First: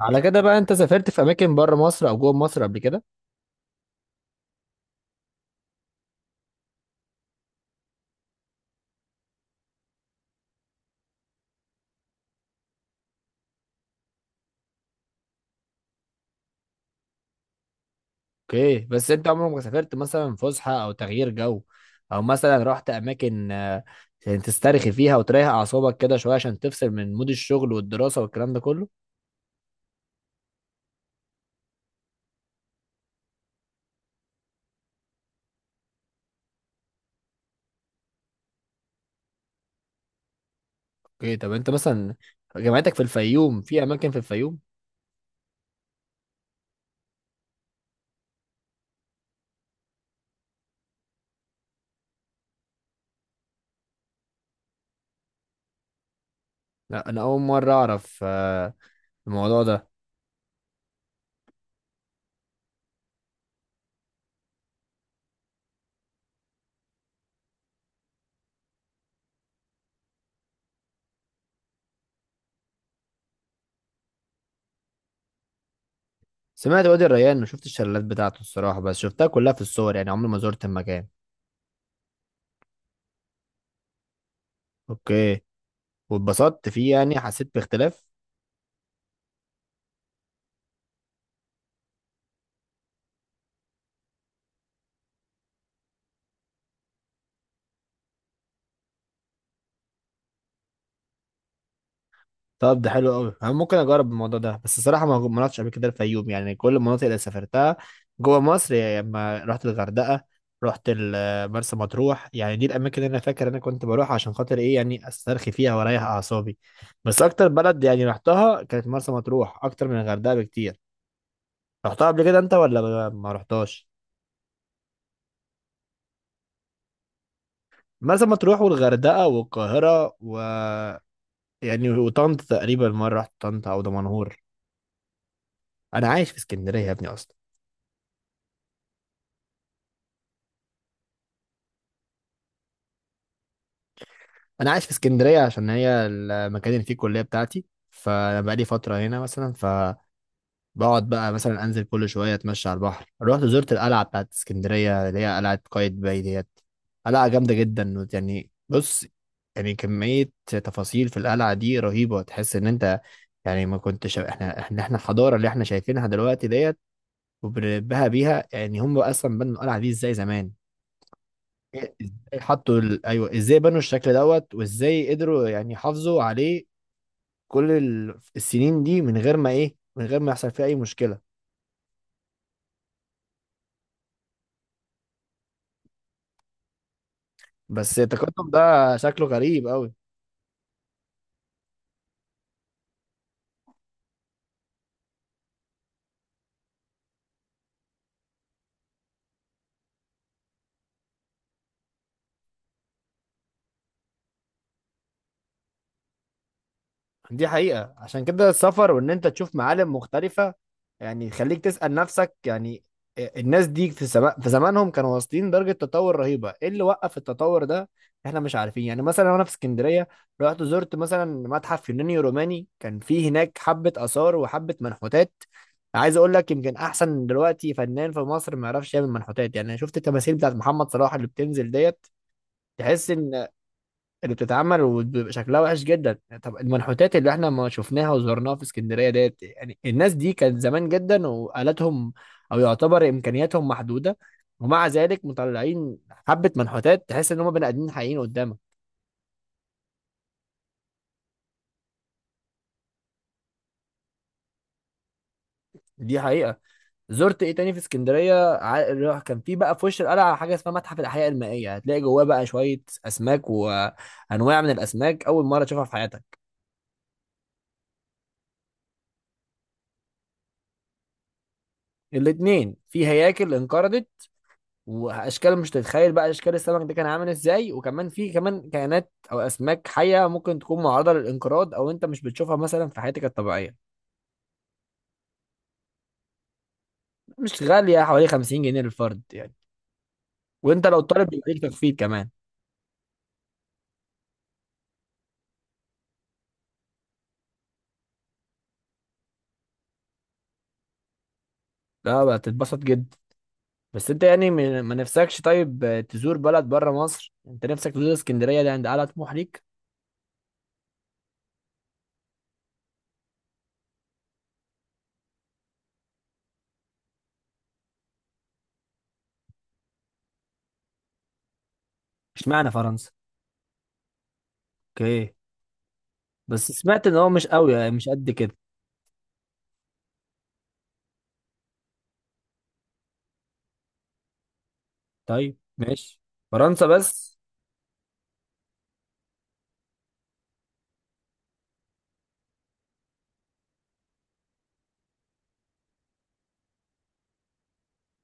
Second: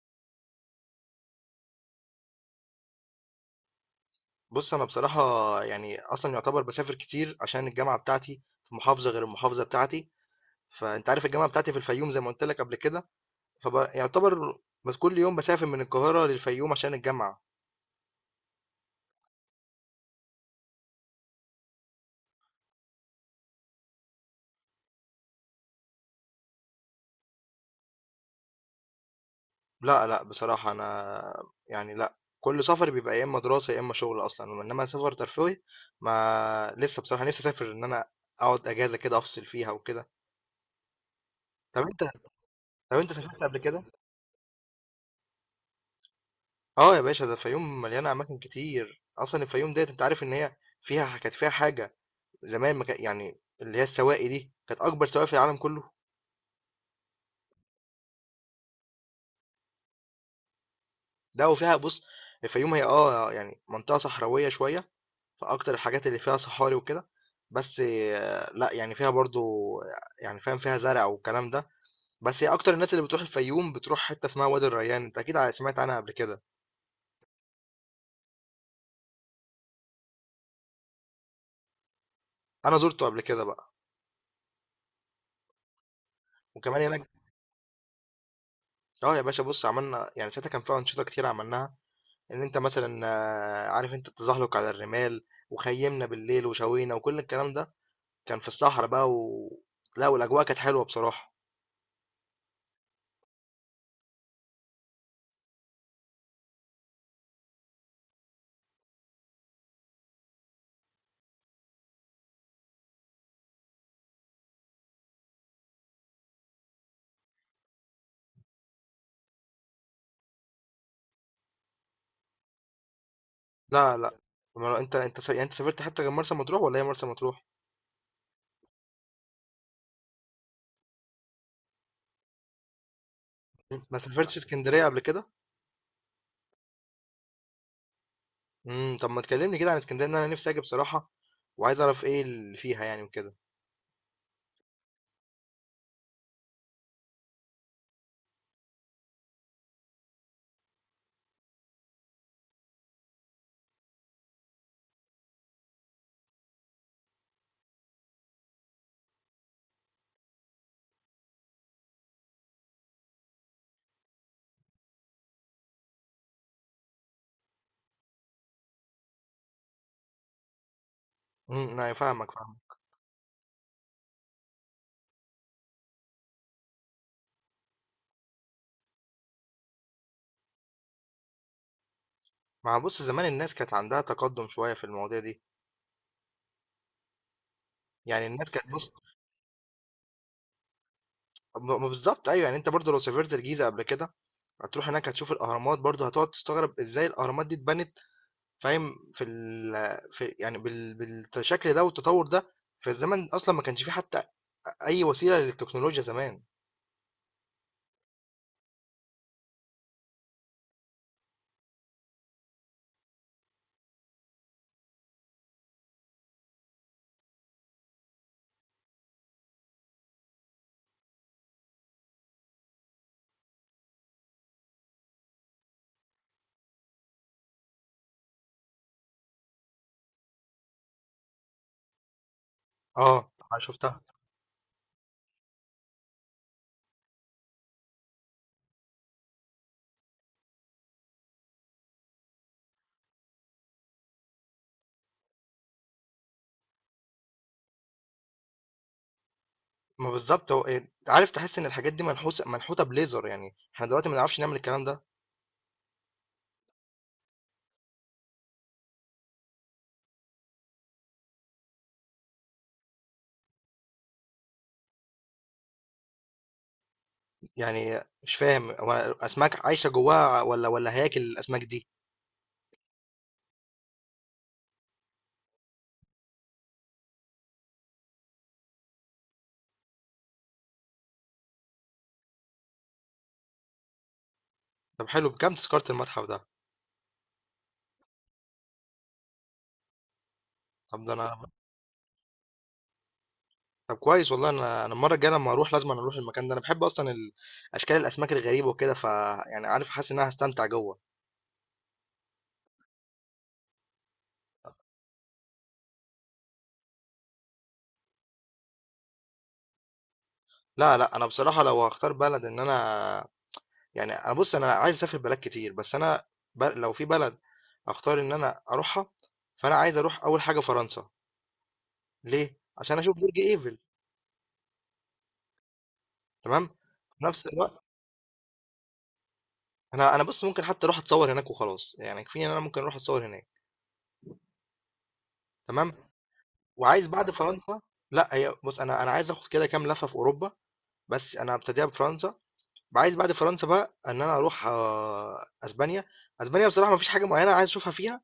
على كده بقى انت سافرت في اماكن بره مصر او جوه مصر قبل كده؟ بُص، أنا بصراحة يعني أصلًا يُعتبر باسافر كتير عشان الجامعة بتاعتي في محافظة غير المحافظة بتاعتي، فأنت عارف الجامعة بتاعتي في الفيوم زي ما قُلت لك قبل كده، فب يُعتبر بس كل يوم باسافر من القاهرة للفيوم عشان الجامعة. اوكي، بس انت عمرك ما سافرت مثلا فسحه او تغيير جو او مثلا رحت اماكن عشان تسترخي فيها وتريح اعصابك كده شويه عشان تفصل من مود الشغل والدراسه والكلام ده كله؟ لأ، لأ، بصراحة أنا يعني لأ، كل سفري بيبقى يا إمّا دراسة يا إمّا شغل أصلًا، إنّما سفر ترفيهي ما لسه بصراحة نِفْسي أسافر إن أنا أقعد أجازة كده أفصل فيها وكده. اوكي، طب انت طَب أنت مثلا جامعتك طَب في أنت سافرت قبل الفيوم، في كده؟ اماكن في الفيوم؟ آه يا باشا، ده الفيوم مليانة أماكن كتير، أصلًا الفيوم ديّة أنت عارف إن هي فيها ح كانت فيها حاجة زمان ما كان- يعني اللي هي السواقي دي كانت اكبر سواقي في العالم كله. لا، انا اول مره اعرف الموضوع ده. ده وفيها بص، الفيوم هي اه يعني منطقه صحراويه شويه، فاكتر الحاجات اللي فيها صحاري وكده. بس آه، لا يعني فيها برضو يعني فاهم فيها زرع والكلام ده. بس هي اكتر الناس اللي بتروح الفيوم بتروح حته اسمها وادي الريان، انت اكيد سمعت عنها قبل كده. سمعت وادي الريان، ما شفت الشلالات بتاعته الصراحه، بس شفتها كلها في الصور، يعني عمري ما زرت المكان. انا زرته قبل كده بقى اوكي، واتبسطت وكمان فيه هناك يعني؟ حسيت باختلاف؟ اه يا باشا بص، عملنا يعني ساعتها كان فيها انشطه كتير عملناها، ان انت مثلا آه، عارف انت التزحلق على الرمال وخيمنا بالليل وشوينا وكل الكلام ده، كان في الصحرا بقى و لأ، والأجواء كانت حلوة بصراحة. طب ده حلو قوي، انا ممكن اجرب الموضوع ده، بس الصراحه ما رحتش قبل كده الفيوم، يعني كل المناطق اللي سافرتها جوه مصر، يعني لما رحت الغردقه، رحت مرسى مطروح، يعني دي الاماكن اللي انا فاكر انا كنت بروح عشان خاطر ايه، يعني استرخي فيها واريح اعصابي. بس اكتر بلد يعني رحتها كانت مرسى مطروح، اكتر من الغردقه بكتير. رحتها قبل كده انت ولا ما رحتهاش؟ لا، لأ، ما هو أنت يعني أنت سافرت حتّة غير مرسى مطروح والّا هي مرسى مطروح؟ مرسى مطروح والغردقه والقاهره يعني وطنطا، تقريبا مره رحت طنطا او ما دمنهور. سافرتش إسكندرية قبل كده؟ انا عايش في اسكندريه يا ابني اصلا. طب ما تكلّمني كده عن إسكندرية، لأن أنا نِفْسي آجي بصراحة وعايز أعرف إيه اللي فيها يعني وكده. انا عايش في اسكندريه عشان هي المكان اللي فيه الكليه بتاعتي، فانا بقالي فتره هنا مثلا، فبقعد بقى مثلا انزل كل شويه اتمشى على البحر، رحت زرت القلعه بتاعت اسكندريه اللي هي قلعه قايتباي ديت. قلعه جامده جدا يعني، بص يعني كميه تفاصيل في القلعه دي رهيبه، تحس ان انت يعني ما كنتش، احنا الحضاره اللي احنا شايفينها دلوقتي ديت وبنبهى بيها، يعني هم اصلا بنوا القلعه دي ازاي زمان؟ أيوه فاهمك، إزاي فاهمك. حطوا ايوه، ازاي بنوا الشكل دوت وازاي قدروا يعني يحافظوا عليه كل السنين دي من غير ما ايه، من غير ما يحصل فيه اي مشكلة. ما هو بُص، زمان الناس كانت عندها تقدُّم شوية في المواضيع دي، بس يعني التقدم الناس كانت بُص ده شكله غريب قوي. ب ما بالضبط أيوه، يعني أنت برضه لو سافرت الجيزة قبل كده، هتروح هناك هتشوف الأهرامات برضه هتقعد تستغرب إزاي الأهرامات دي اتبنت. فاهم؟ في ال في يعني بال بالشكل ده والتطور ده في الزمن أصلا ما كانش فيه حتى أي وسيلة للتكنولوجيا زمان. دي حقيقة، عشان كده السفر وان انت تشوف معالم مختلفة يعني يخليك تسأل نفسك، يعني الناس دي في زمانهم كانوا واصلين درجة تطور رهيبة. ايه اللي وقف التطور ده؟ احنا مش عارفين. يعني مثلا وانا في اسكندرية رحت زرت مثلا متحف يوناني روماني، كان فيه هناك حبة آثار وحبة منحوتات. عايز اقول لك يمكن احسن دلوقتي فنان في مصر ما يعرفش يعمل منحوتات، يعني أنا شفت التماثيل بتاعت محمد صلاح اللي بتنزل ديت، تحس اه، ان أنا شفتها. اللي بتتعمل وبيبقى شكلها وحش جدا. طب المنحوتات اللي احنا ما شفناها وزرناها في اسكندريه ديت، يعني الناس دي كانت زمان جدا وآلاتهم او يعتبر امكانياتهم محدوده، ومع ذلك مطلعين حبه منحوتات تحس ان هم بني ادمين حقيقيين قدامك. ما بالظبط هو إيه، عارف تحس إن الحاجات دي منحوتة بليزر يعني احنا دلوقتي ما نعرفش نعمل الكلام ده. دي حقيقه. زرت ايه تاني في اسكندريه، اللي كان في بقى في وش القلعه حاجه اسمها متحف الاحياء المائيه، هتلاقي جواه بقى شويه اسماك وانواع من الاسماك اول مره تشوفها في حياتك. يعني مش فاهم، هو الأسماك عايشة جواها ولا هياكل الأسماك دي؟ الاتنين، في هياكل انقرضت واشكال مش تتخيل بقى اشكال السمك ده كان عامل ازاي، وكمان في كمان كائنات او اسماك حيه ممكن تكون معرضه للانقراض او انت مش بتشوفها مثلا في حياتك الطبيعيه. طب حلو، بكام تذكرة المتحف ده؟ مش غاليه، حوالي 50 جنيه للفرد يعني، وانت لو طب ده طالب أنا بيديك تخفيض كمان. طب كويس والله، أنا أنا المرة الجاية لما أروح لازم أنا أروح المكان ده، أنا بحب أصلا أشكال الأسماك الغريبة وكده، ف يعني عارف حاسس إن أنا هستمتع جوه. لا بقى، تتبسط جدا. بس انت يعني ما نفسكش طيب تزور بلد بره مصر؟ انت نفسك تزور اسكندريه، ده عند اعلى طموح ليك؟ لا لا، انا بصراحه لو هختار بلد ان انا يعني، انا بص، انا عايز اسافر بلاد كتير بس انا لو في بلد اختار ان انا اروحها، فانا عايز اروح اول حاجه فرنسا. ليه؟ اشمعنى عشان فرنسا؟ اشوف برج ايفل. اوكي. تمام. بس سمعت ان في هو مش نفس قوي، الوقت يعني مش قد كده. انا بص ممكن حتى اروح اتصور هناك وخلاص، يعني كفايه ان انا ممكن اروح اتصور هناك. طيب تمام. ماشي، فرنسا وعايز بعد بس. فرنسا، لا هي بص انا عايز اخد كده كام لفه في اوروبا بس انا هبتديها بفرنسا. عايز بعد فرنسا بقى ان انا اروح آه، اسبانيا. اسبانيا بصراحه ما فيش حاجه معينه عايز اشوفها فيها،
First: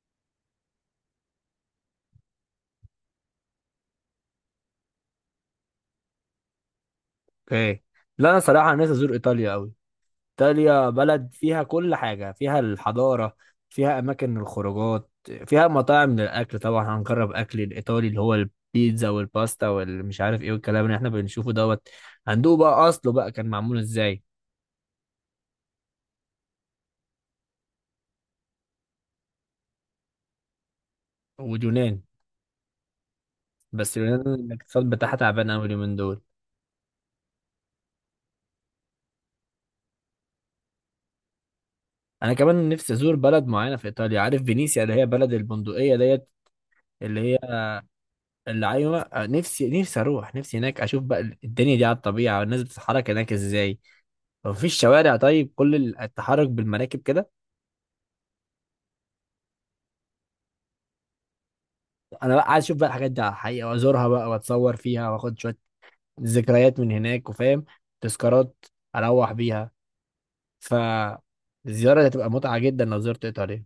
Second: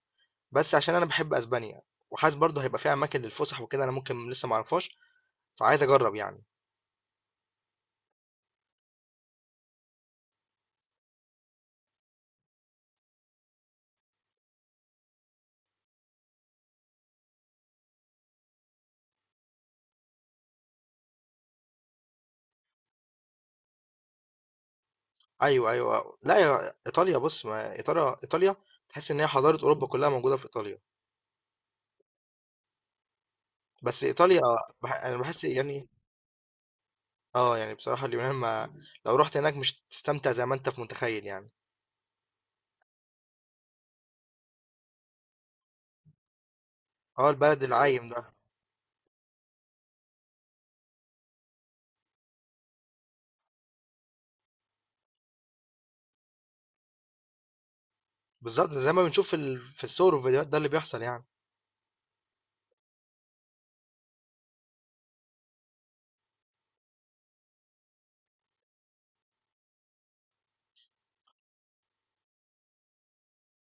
بس عشان أنا باحب أسبانيا، وحاسس برضه هيبقى فيها أماكن للفُسح وكده أنا ممكن لسه ما أعرفهاش، فعايز أجرّب يعني. اوكي، لا انا صراحه نفسي ازور ايطاليا قوي. إيطاليا بلد فيها كل حاجة، فيها الحضارة، فيها أماكن الخروجات، فيها مطاعم للأكل. طبعا هنجرب أكل الإيطالي اللي هو البيتزا والباستا والمش عارف إيه والكلام اللي إحنا بنشوفه دوت، هندوق بقى أصله بقى كان معمول إزاي. أيوه، أيوه، لأ يا إيطاليا بُص، ما إيطاليا تحس إن هي حضارة أوروبا كلّها موجودة في إيطاليا، واليونان، بس بس اليونان إيطاليا الاقتصاد بتاعها أنا باحس تعبان أوي يعني اليومين دول. آه، يعني بصراحة اليونان ما لو رُحت هناك مش هتستمتع زي ما أنت متخيّل يعني. أنا كمان نفسي أزور بلد معينة في إيطاليا، عارف فينيسيا اللي هي بلد البندقية ديت، اللي آه، هي، البلد العايم ده، اللي أيوة، نفسي أروح، نفسي هناك أشوف بقى الدنيا دي على الطبيعة والناس بتتحرك هناك إزاي. مفيش شوارع طيب، كل التحرك بالمراكب كده. بالضبط زي ما بنشوف في ال في الصور والفيديوهات ده اللي بيحصل يعني. انا بقى عايز اشوف بقى الحاجات دي على الحقيقه وازورها بقى واتصور فيها واخد شويه ذكريات من هناك وفاهم، تذكارات اروح بيها. فالزياره دي هتبقى متعه جدا لو زرت ايطاليا.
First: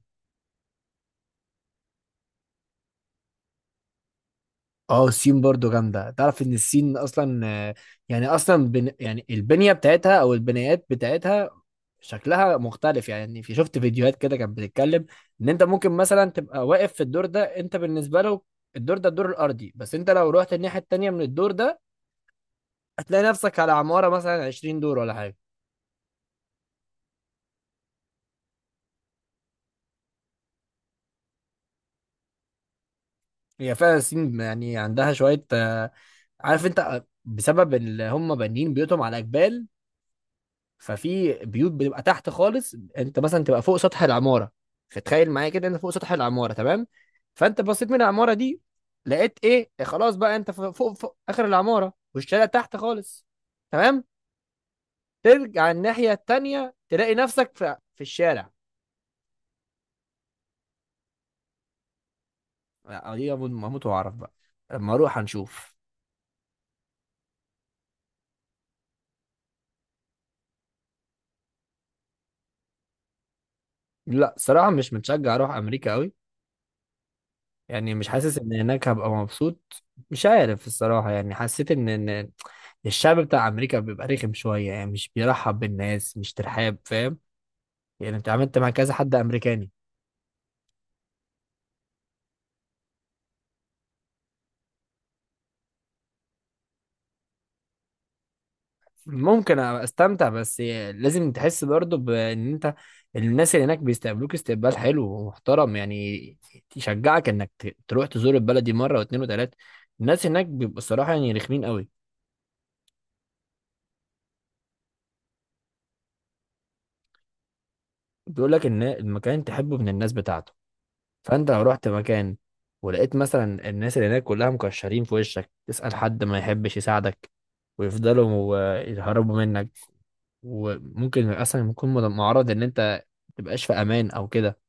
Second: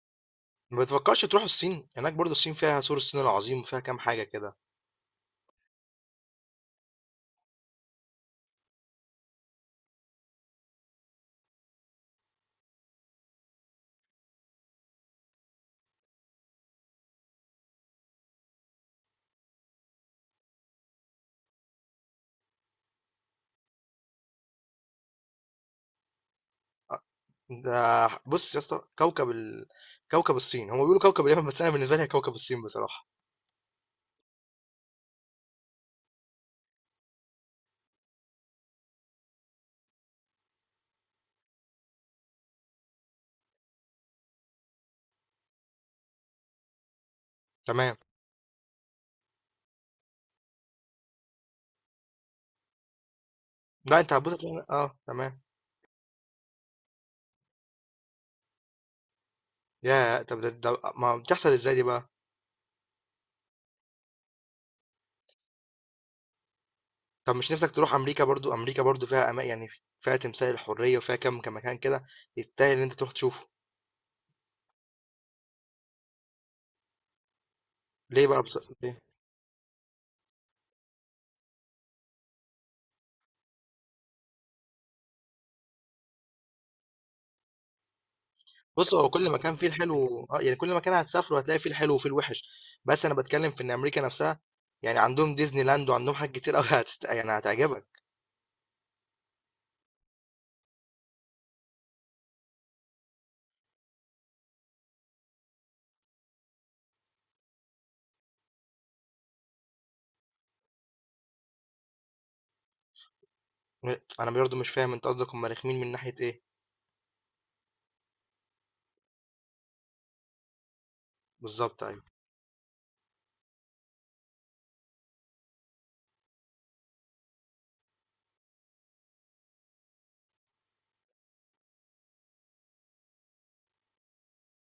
ما بتفكّرش تروحوا الصين؟ هناك برضه الصين فيها سور الصين العظيم وفيها كام حاجة كده. اه، الصين برضو جامدة. تعرف ان الصين اصلا يعني اصلا يعني البنية بتاعتها او البنايات بتاعتها شكلها مختلف؟ يعني في، شفت فيديوهات كده كانت بتتكلم ان انت ممكن مثلا تبقى واقف في الدور ده، انت بالنسبة له الدور ده الدور الارضي، بس انت لو رحت الناحية التانية من الدور ده هتلاقي نفسك على عمارة مثلا 20 دور ولا حاجة. ده بص يا اسطى كوكب الصين، هم بيقولوا كوكب اليمن بس انا بالنسبه لي هي كوكب الصين بصراحه. هي فعلا الصين يعني عندها شوية، عارف انت، بسبب اللي هم بانيين بيوتهم على جبال. ففي بيوت بتبقى تحت خالص، انت مثلا تبقى فوق سطح العماره. فتخيل معايا كده، انت فوق سطح العماره، تمام؟ فانت بصيت من تمام. العماره دي لقيت ايه؟ خلاص بقى انت فوق, اخر العماره والشارع تحت خالص، لا تمام؟ انت هتبص تلاقي اه تمام. ترجع الناحيه التانيه تلاقي نفسك في الشارع. يا طب ده ما بتحصل ازاي دي بقى. لا، دي هموت هموت واعرف بقى لما اروح هنشوف. طب مش نفسك تروح امريكا برضو؟ امريكا برضو فيها يعني فيها تمثال الحريه وفيها كم مكان كده يستاهل ان انت تروح تشوفه. لا صراحه مش متشجع اروح امريكا قوي، يعني مش ليه حاسس بقى؟ ان هناك ليه؟ هبقى مبسوط. مش عارف الصراحة، يعني حسيت ان الشعب بتاع امريكا بيبقى رخم شوية، يعني مش بيرحب بالناس، مش ترحاب، فاهم؟ يعني انت عملت مع كذا بص، هو حد كل مكان فيه امريكاني. الحلو، اه يعني كل مكان هتسافره هتلاقي فيه الحلو وفيه الوحش، بس انا بتكلم في ان امريكا نفسها يعني عندهم ديزني لاند وعندهم حاجات كتير قوي يعني هتعجبك. ممكن أبقى استمتع، بس لازم تحس برضو بان انت الناس اللي هناك بيستقبلوك استقبال حلو ومحترم يعني، يشجعك انك تروح تزور البلد دي مرة واتنين وتلاتة. الناس هناك بيبقوا الصراحة يعني رخمين قوي. م أنا برضه مش فاهم، أنت قصدك هم رخمين من ناحية إيه؟ بيقول لك ان المكان تحبه من الناس بتاعته، فانت لو بالضبط رحت أيوه، مكان ولقيت مثلا الناس اللي هناك كلها مكشرين في وشك، تسأل حد ما يحبش يساعدك، ويفضلوا يهربوا منك، وممكن اصلا يكون معرض ان انت متبقاش في امان او كده.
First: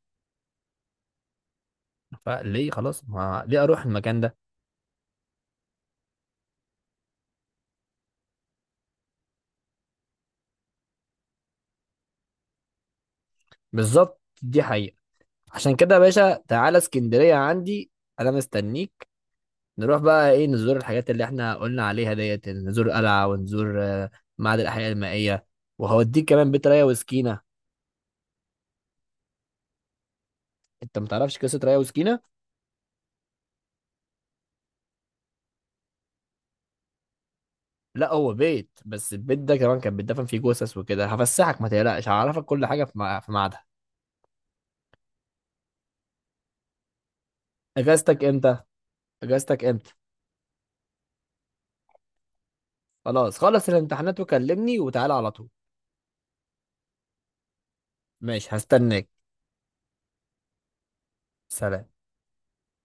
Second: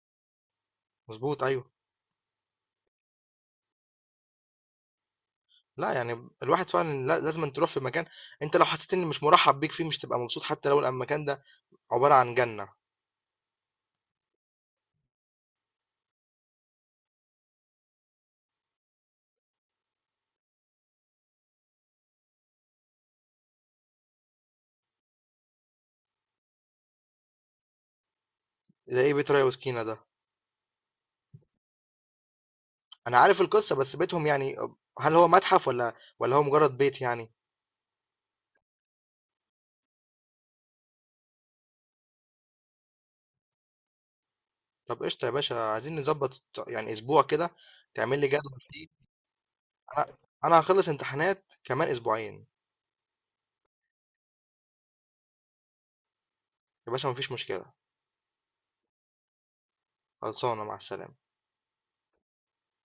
مضبوط أيوه، فليه خلاص، ما ليه اروح المكان ده. لأ يعني الواحد فعلًا لا لازمًا تروح في مكان أنت لو حسيت إن مش مرحب بيك فيه مش هتبقى مبسوط حتى لو المكان ده عبارة عن جنة. بالظبط، دي حقيقة. عشان كده يا باشا، تعالى اسكندرية عندي، انا مستنيك. نروح بقى ايه، نزور الحاجات اللي احنا قلنا عليها ديت، نزور قلعة ونزور معهد الاحياء المائية، وهوديك كمان بيت ريا وسكينة. زي إيه بيت ريا وسكينة ده؟ انت متعرفش قصة ريا وسكينة؟ أنا عارف القصة بس بيتهم يعني هل هو متحف والّا هو مجرد بيت يعني؟ لا، هو بيت، بس البيت ده كمان كان بيتدفن فيه جثث وكده. هفسحك ما تقلقش، هعرفك كل حاجه في في ميعادها. طب قشطة يا باشا، عايزين نضبط يعني أسبوع كده، تعمل اجازتك لي امتى؟ جدول فيه. اجازتك امتى؟ أنا أنا هاخلص امتحانات كمان أسبوعين، خلاص، خلص الامتحانات وكلمني وتعالى على طول. يا باشا ما فيش مشكلة، ماشي، هستناك. خلصانة مع السلامة. سلام.